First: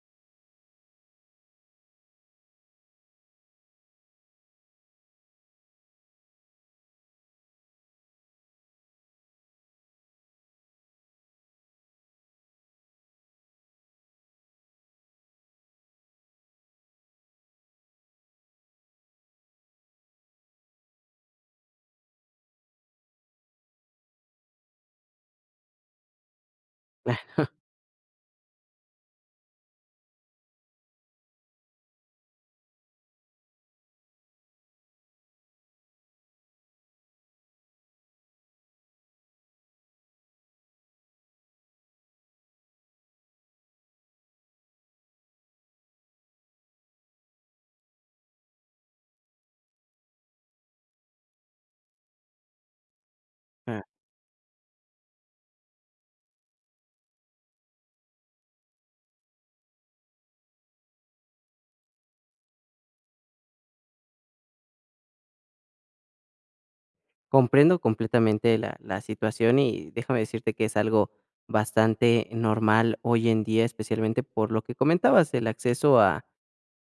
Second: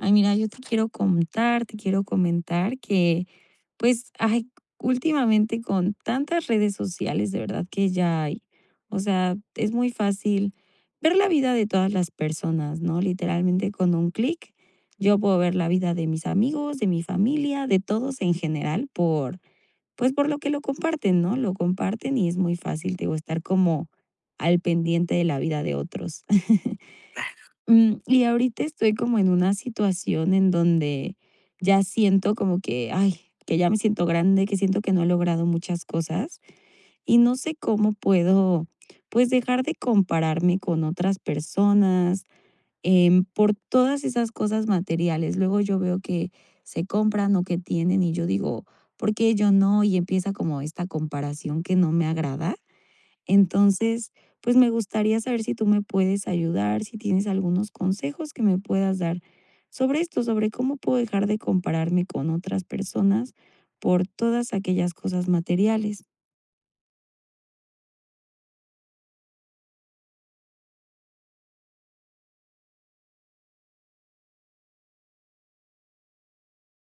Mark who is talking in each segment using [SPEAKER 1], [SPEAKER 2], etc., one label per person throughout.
[SPEAKER 1] Ay, mira, yo te quiero contar, te quiero comentar que, pues, ay, últimamente con tantas redes sociales, de verdad que ya hay, o sea, es muy fácil ver la vida de todas las personas, ¿no? Literalmente con un clic, yo puedo ver la vida de mis amigos, de mi familia, de todos en general, pues, por lo que lo comparten, ¿no? Lo comparten y es muy fácil, te digo, estar como al pendiente de la vida de otros. Y ahorita estoy como en una situación en donde ya siento como que, ay, que ya me siento grande, que siento que no he logrado muchas cosas y no sé cómo puedo, pues, dejar de compararme con otras personas, por todas esas cosas materiales. Luego yo veo que se compran o que tienen y yo digo, ¿por qué yo no? Y empieza como esta comparación que no me agrada
[SPEAKER 2] Ajá.
[SPEAKER 1] entonces, pues me gustaría saber si tú me puedes ayudar, si tienes algunos consejos que me puedas dar sobre esto, sobre cómo puedo dejar de compararme con otras personas por todas aquellas cosas materiales.
[SPEAKER 2] Comprendo completamente la situación y déjame decirte que es algo bastante normal hoy en día, especialmente por lo que comentabas, el acceso a,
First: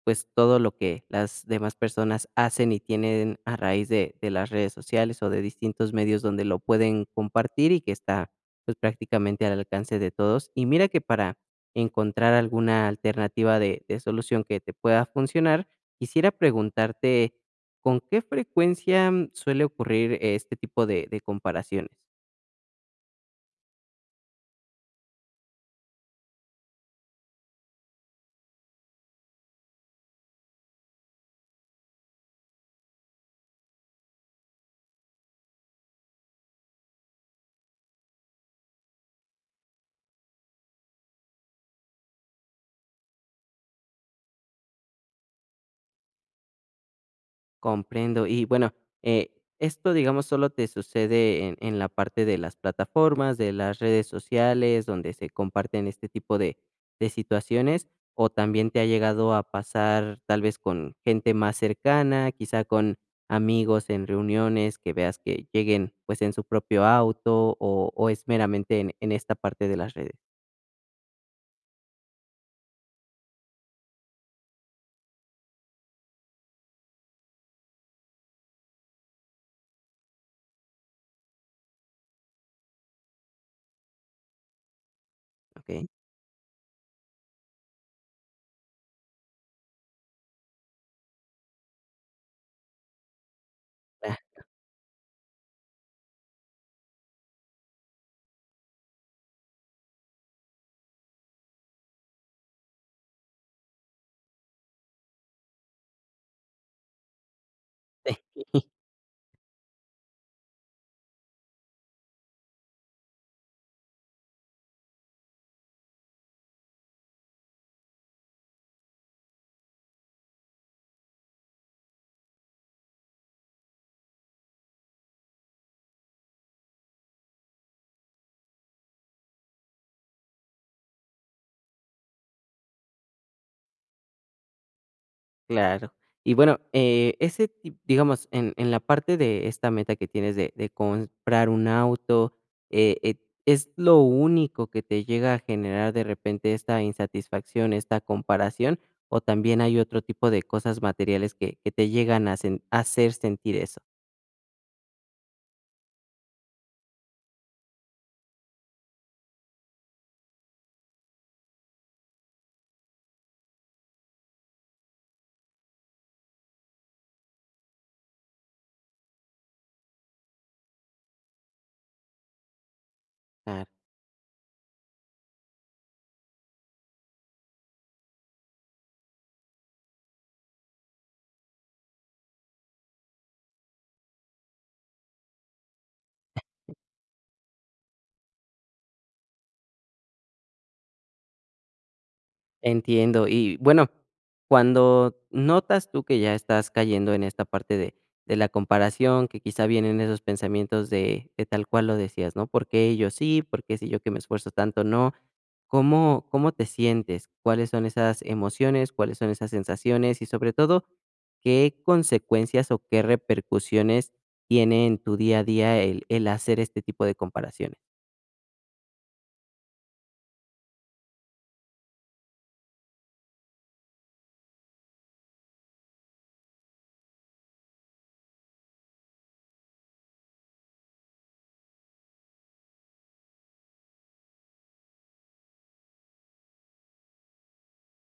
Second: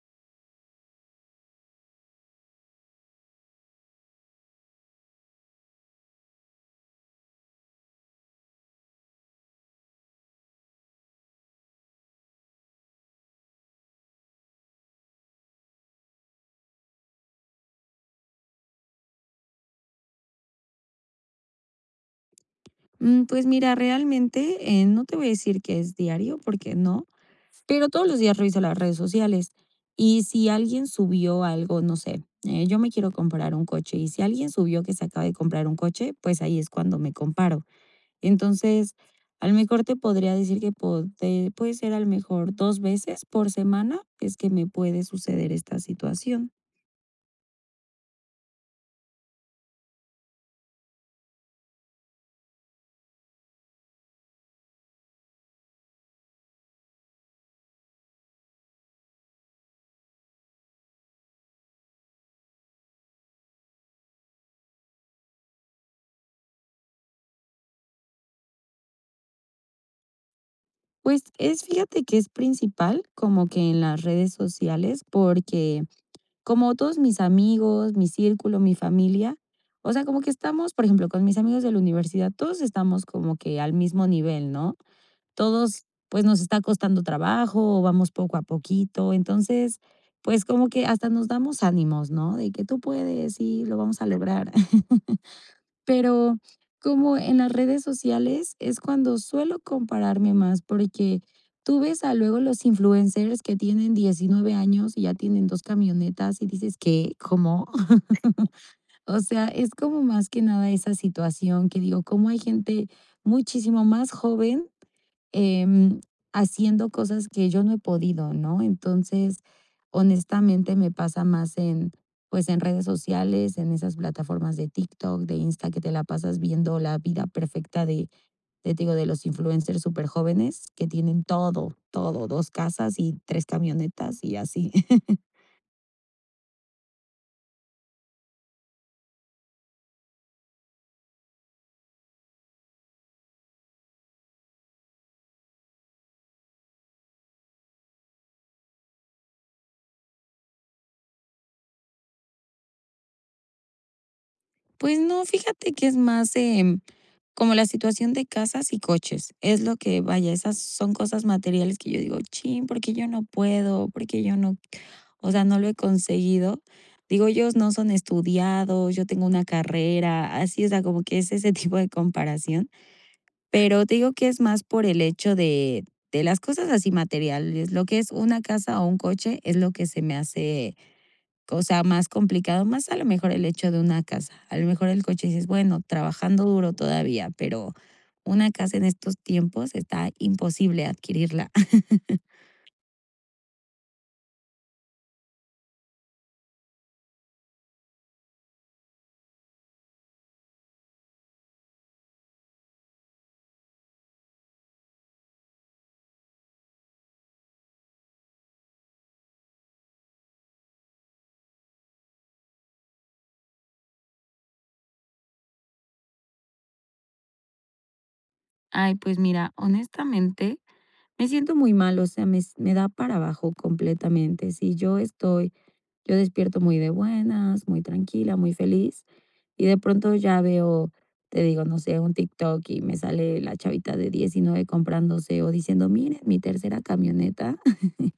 [SPEAKER 2] pues, todo lo que las demás personas hacen y tienen a raíz de las redes sociales o de distintos medios donde lo pueden compartir y que está, pues, prácticamente al alcance de todos. Y mira que para encontrar alguna alternativa de solución que te pueda funcionar, quisiera preguntarte, ¿con qué frecuencia suele ocurrir este tipo de comparaciones?
[SPEAKER 1] Pues mira, realmente no te voy a decir que es diario, porque no, pero todos los días reviso las redes sociales y si alguien subió algo, no sé, yo me quiero comprar un coche y si alguien subió que se acaba de comprar un coche, pues ahí es cuando me comparo. Entonces, a lo mejor te podría decir que puede ser a lo mejor dos veces por semana es que me puede suceder esta situación.
[SPEAKER 2] Comprendo. Y bueno, eh, esto, digamos, solo te sucede en la parte de las plataformas, de las redes sociales, donde se comparten este tipo de situaciones, o también te ha llegado a pasar tal vez con gente más cercana, quizá con amigos en reuniones, que veas que lleguen pues en su propio auto, o es meramente en esta parte de las redes.
[SPEAKER 1] Pues es, fíjate que es principal como que en las redes sociales, porque como todos mis amigos, mi círculo, mi familia, o sea, como que estamos, por ejemplo, con mis amigos de la universidad, todos estamos como que al mismo nivel, ¿no? Todos,
[SPEAKER 2] Ok.
[SPEAKER 1] pues, nos está costando trabajo o vamos poco a poquito. Entonces, pues, como que hasta nos damos ánimos, ¿no? De que tú puedes y lo vamos a lograr. Pero como en las redes sociales es cuando suelo compararme más porque tú ves a luego los influencers que tienen 19 años y ya tienen dos camionetas y dices, ¿qué? ¿Cómo? O sea, es como más que nada esa situación que digo, cómo hay gente muchísimo más joven em, haciendo cosas que yo no he podido, ¿no? Entonces, honestamente me pasa más pues en redes sociales, en esas plataformas de TikTok, de Insta, que te la pasas viendo la vida perfecta de, te digo, de los influencers súper jóvenes que tienen todo, todo, dos casas y tres camionetas y así.
[SPEAKER 2] Claro. Y bueno, digamos, en la parte de esta meta que tienes de comprar un auto, eh, eh, ¿es lo único que te llega a generar de repente esta insatisfacción, esta comparación? ¿O también hay otro tipo de cosas materiales que te llegan a a hacer sentir eso?
[SPEAKER 1] Pues no, fíjate que es más, como la situación de casas y coches, es lo que vaya, esas son cosas materiales que yo digo: "Chin, ¿porque yo no puedo? ¿porque yo no?". O sea, no lo he conseguido. Digo, ellos no son estudiados, yo tengo una carrera, así, o sea, como que es ese tipo de comparación, pero te digo que es más por el hecho de las cosas así materiales, lo que es una casa o un coche es lo que se me hace, o sea, más complicado, más a lo mejor el hecho de una casa. A lo mejor el coche dices, bueno, trabajando duro todavía, pero una casa en estos tiempos está imposible adquirirla.
[SPEAKER 2] Entiendo. Y bueno, cuando notas tú que ya estás cayendo en esta parte de la comparación, que quizá vienen esos pensamientos de tal cual lo decías, ¿no? ¿Por qué ellos sí? ¿Por qué si yo que me esfuerzo tanto no? ¿Cómo, cómo te sientes? ¿Cuáles son esas emociones? ¿Cuáles son esas sensaciones? Y sobre todo, ¿qué consecuencias o qué repercusiones tiene en tu día a día el hacer este tipo de comparaciones?
[SPEAKER 1] Ay, pues mira, honestamente, me siento muy mal, o sea, me da para abajo completamente. Si yo estoy, Yo despierto muy de buenas, muy tranquila, muy feliz, y de pronto ya veo, te digo, no sé, un TikTok y me sale la chavita de 19 comprándose o diciendo, miren, mi tercera camioneta.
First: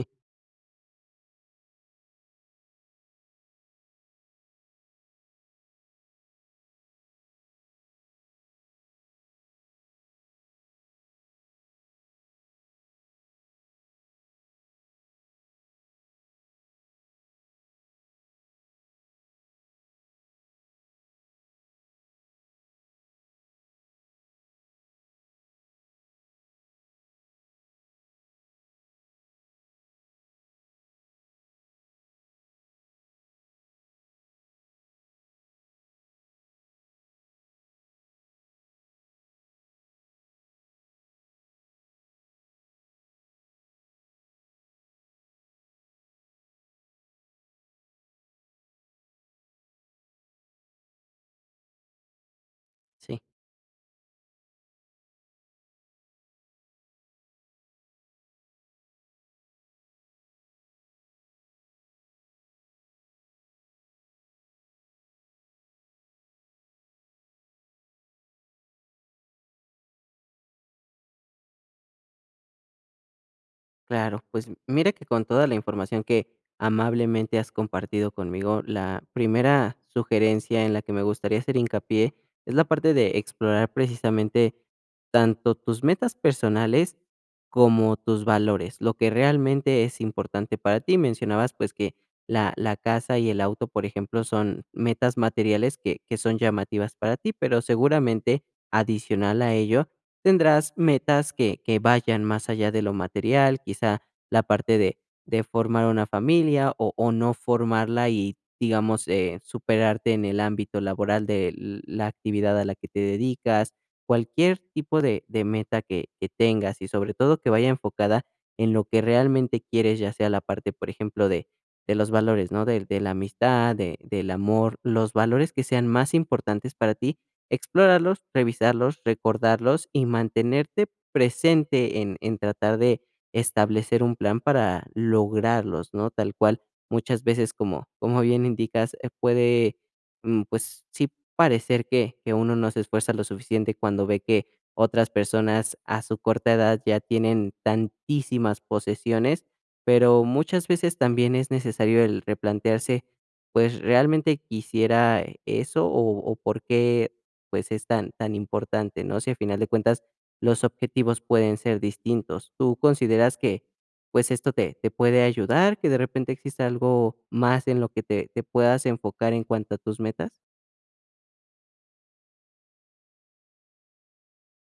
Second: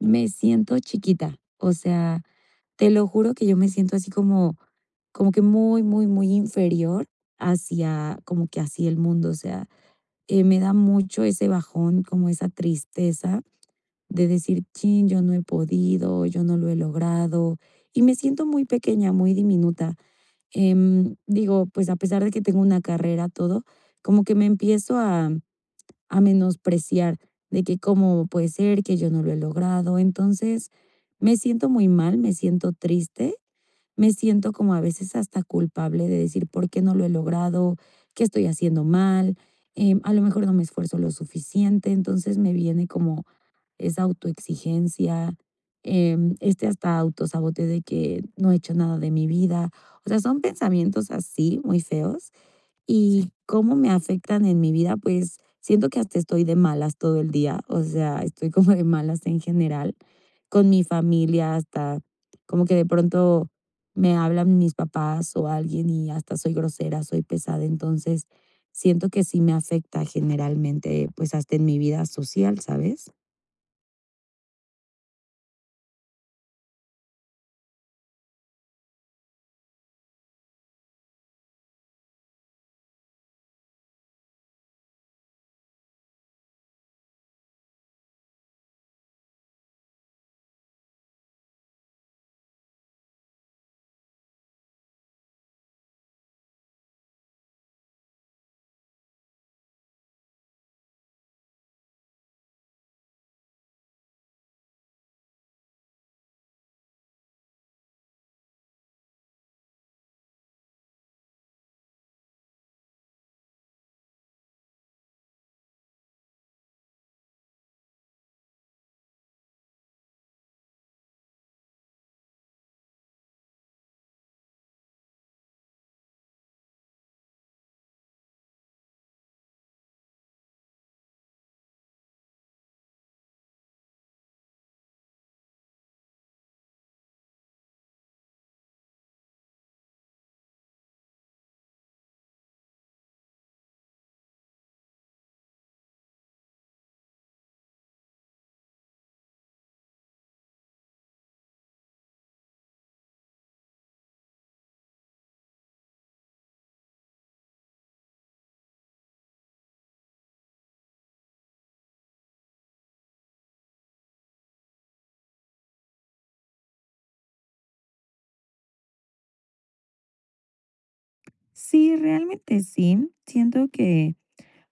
[SPEAKER 1] Me siento chiquita. O sea, te lo juro que yo me siento así como que muy, muy, muy inferior hacia, como que hacia el mundo. O sea, me da mucho ese bajón, como esa tristeza de decir, chin, yo no he podido, yo no lo he logrado. Y me siento muy pequeña, muy diminuta. Digo, pues a pesar de que tengo una carrera, todo, como que me empiezo a menospreciar de que cómo puede ser que yo no lo he logrado. Entonces, me siento muy mal, me siento triste, me siento como a veces hasta culpable de decir por qué no lo he logrado, qué estoy haciendo mal, a lo mejor no me esfuerzo lo suficiente, entonces me viene como esa autoexigencia, este hasta autosabote de que no he hecho nada de mi vida. O sea, son pensamientos así, muy feos,
[SPEAKER 2] Sí.
[SPEAKER 1] y cómo me afectan en mi vida, pues siento que hasta estoy de malas todo el día, o sea, estoy como de malas en general, con mi familia, hasta como que de pronto me hablan mis papás o alguien y hasta soy grosera, soy pesada, entonces siento que sí me afecta generalmente, pues hasta en mi vida social, ¿sabes?
[SPEAKER 2] Claro, pues mira que con toda la información que amablemente has compartido conmigo, la primera sugerencia en la que me gustaría hacer hincapié es la parte de explorar precisamente tanto tus metas personales como tus valores, lo que realmente es importante para ti. Mencionabas pues que la casa y el auto, por ejemplo, son metas materiales que son llamativas para ti, pero seguramente adicional a ello tendrás metas que vayan más allá de lo material, quizá la parte de formar una familia o no formarla y, digamos, superarte en el ámbito laboral de la actividad a la que te dedicas, cualquier tipo de meta que tengas y sobre todo que vaya enfocada en lo que realmente quieres, ya sea la parte, por ejemplo, de los valores, ¿no? De la amistad, de del amor, los valores que sean más importantes para ti, explorarlos, revisarlos, recordarlos y mantenerte presente en tratar de establecer un plan para lograrlos, ¿no? Tal cual, muchas veces, como bien indicas, puede, pues sí parecer que uno no se esfuerza lo suficiente cuando ve que otras personas a su corta edad ya tienen tantísimas posesiones, pero muchas veces también es necesario el replantearse, pues, ¿realmente quisiera eso o por qué, pues, es tan importante, no? Si a final de cuentas los objetivos pueden ser distintos. ¿Tú consideras que, pues, esto te puede ayudar, que de repente exista algo más en lo que te puedas enfocar en cuanto a tus metas?
[SPEAKER 1] Sí, realmente sí. Siento que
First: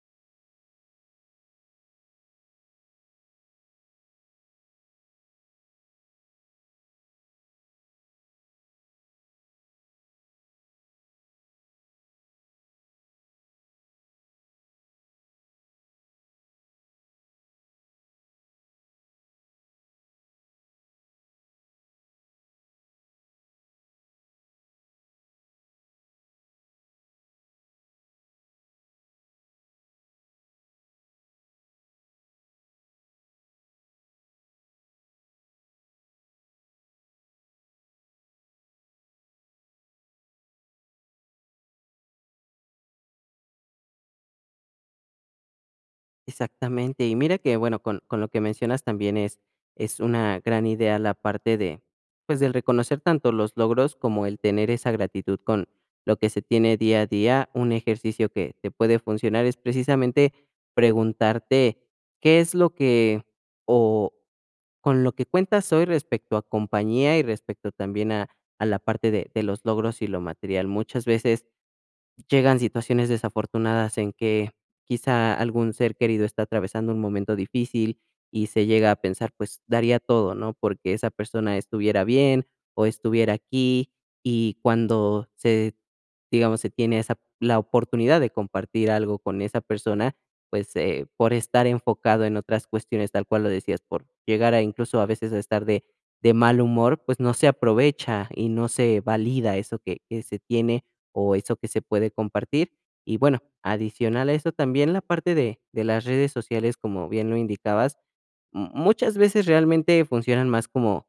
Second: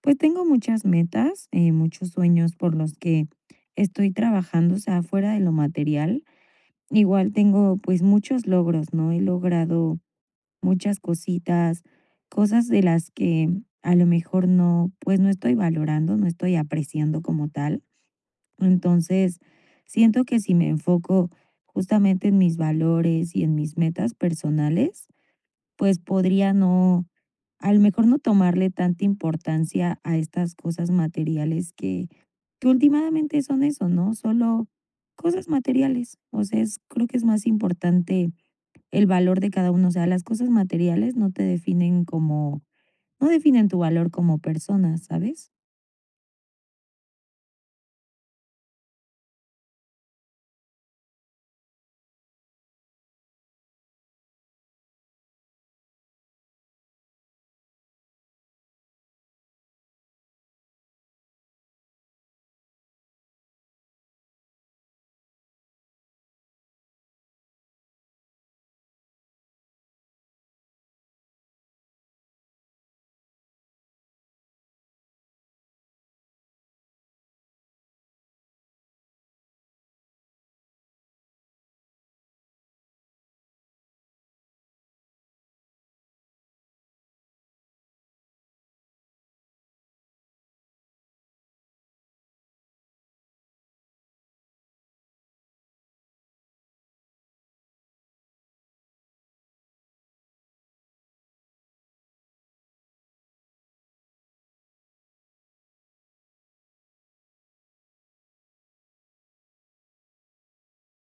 [SPEAKER 1] pues tengo muchas metas, muchos sueños por los que estoy trabajando, o sea, fuera de lo material. Igual tengo, pues, muchos logros, ¿no? He logrado muchas cositas, cosas de las que a lo mejor no, pues, no estoy valorando, no estoy apreciando como tal. Entonces, siento que si me enfoco justamente en mis valores y en mis metas personales, pues podría no, a lo mejor no tomarle tanta importancia a estas cosas materiales que últimamente son eso, ¿no? Solo cosas materiales. O sea, creo que es más importante el valor de cada uno. O sea, las cosas materiales no te definen como, no definen tu valor como persona, ¿sabes?
[SPEAKER 2] Exactamente. Y mira que, bueno, con lo que mencionas también es una gran idea la parte de, pues, del reconocer tanto los logros como el tener esa gratitud con lo que se tiene día a día. Un ejercicio que te puede funcionar es precisamente preguntarte qué es lo que o con lo que cuentas hoy respecto a compañía y respecto también a la parte de los logros y lo material. Muchas veces llegan situaciones desafortunadas en que quizá algún ser querido está atravesando un momento difícil y se llega a pensar, pues daría todo, ¿no? Porque esa persona estuviera bien o estuviera aquí y cuando se, digamos, se tiene esa, la oportunidad de compartir algo con esa persona, pues por estar enfocado en otras cuestiones, tal cual lo decías, por llegar a incluso a veces a estar de mal humor, pues no se aprovecha y no se valida eso que se tiene o eso que se puede compartir. Y bueno, adicional a eso también la parte de las redes sociales, como bien lo indicabas, M muchas veces realmente funcionan más como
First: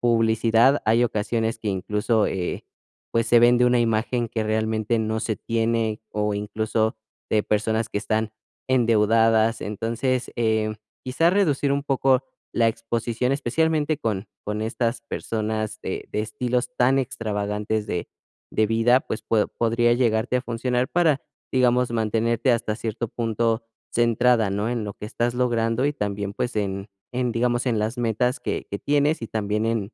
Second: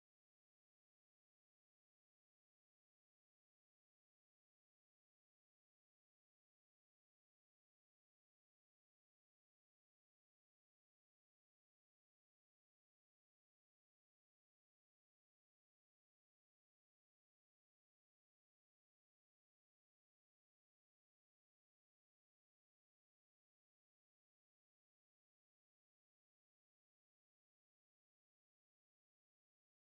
[SPEAKER 2] publicidad. Hay ocasiones que incluso, pues, se vende una imagen que realmente no se tiene, o incluso de personas que están endeudadas. Entonces, quizá reducir un poco la exposición, especialmente con estas personas de estilos tan extravagantes de vida, pues, po podría llegarte a funcionar para, digamos, mantenerte hasta cierto punto centrada, ¿no? En lo que estás logrando y también, pues, en, digamos, en las metas que tienes y también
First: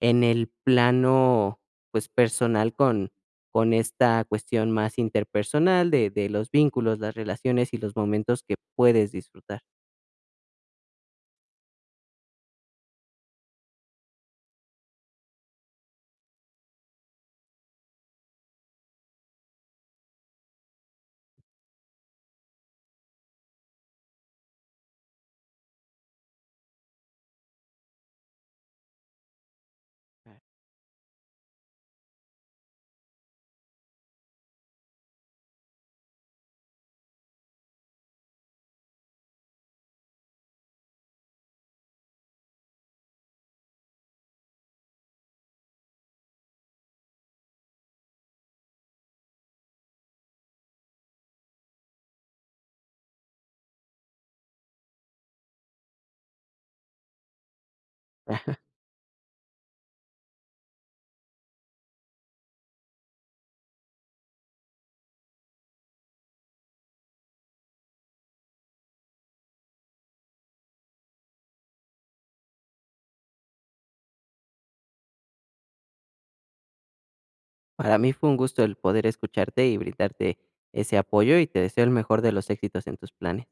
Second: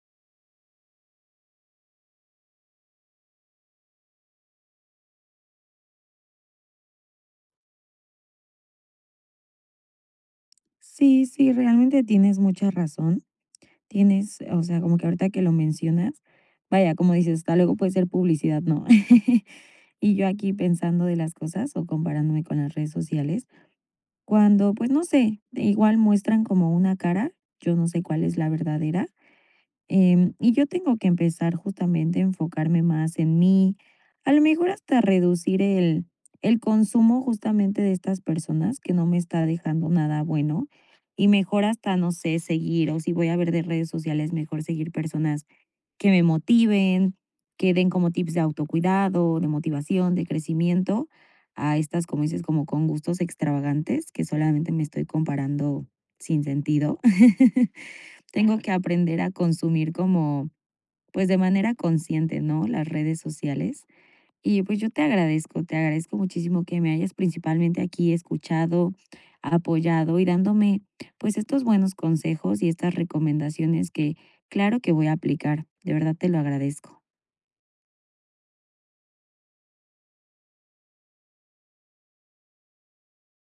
[SPEAKER 2] en el plano, pues, personal con esta cuestión más interpersonal de los vínculos, las relaciones y los momentos que puedes disfrutar.
[SPEAKER 1] Sí, sí, realmente tienes mucha razón. Tienes, o sea, como que ahorita que lo mencionas, vaya, como dices, hasta luego puede ser publicidad, ¿no? Y yo aquí pensando de las cosas o comparándome con las redes sociales, cuando, pues no sé, igual muestran como una cara, yo no sé cuál es la verdadera, y yo tengo que empezar justamente a enfocarme más en mí, a lo mejor hasta reducir el consumo justamente de estas personas que no me está dejando nada bueno, y mejor hasta, no sé, seguir, o si voy a ver de redes sociales, mejor seguir personas que me motiven, que den como tips de autocuidado, de motivación, de crecimiento, a estas, como dices, como con gustos extravagantes, que solamente me estoy comparando sin sentido. Tengo que aprender a consumir como, pues de manera consciente, ¿no? Las redes sociales. Y pues yo te agradezco muchísimo que me hayas principalmente aquí escuchado, apoyado y dándome pues estos buenos consejos y estas recomendaciones que claro que voy a aplicar. De verdad te lo agradezco.
[SPEAKER 2] Para mí fue un gusto el poder escucharte y brindarte ese apoyo, y te deseo el mejor de los éxitos en tus planes.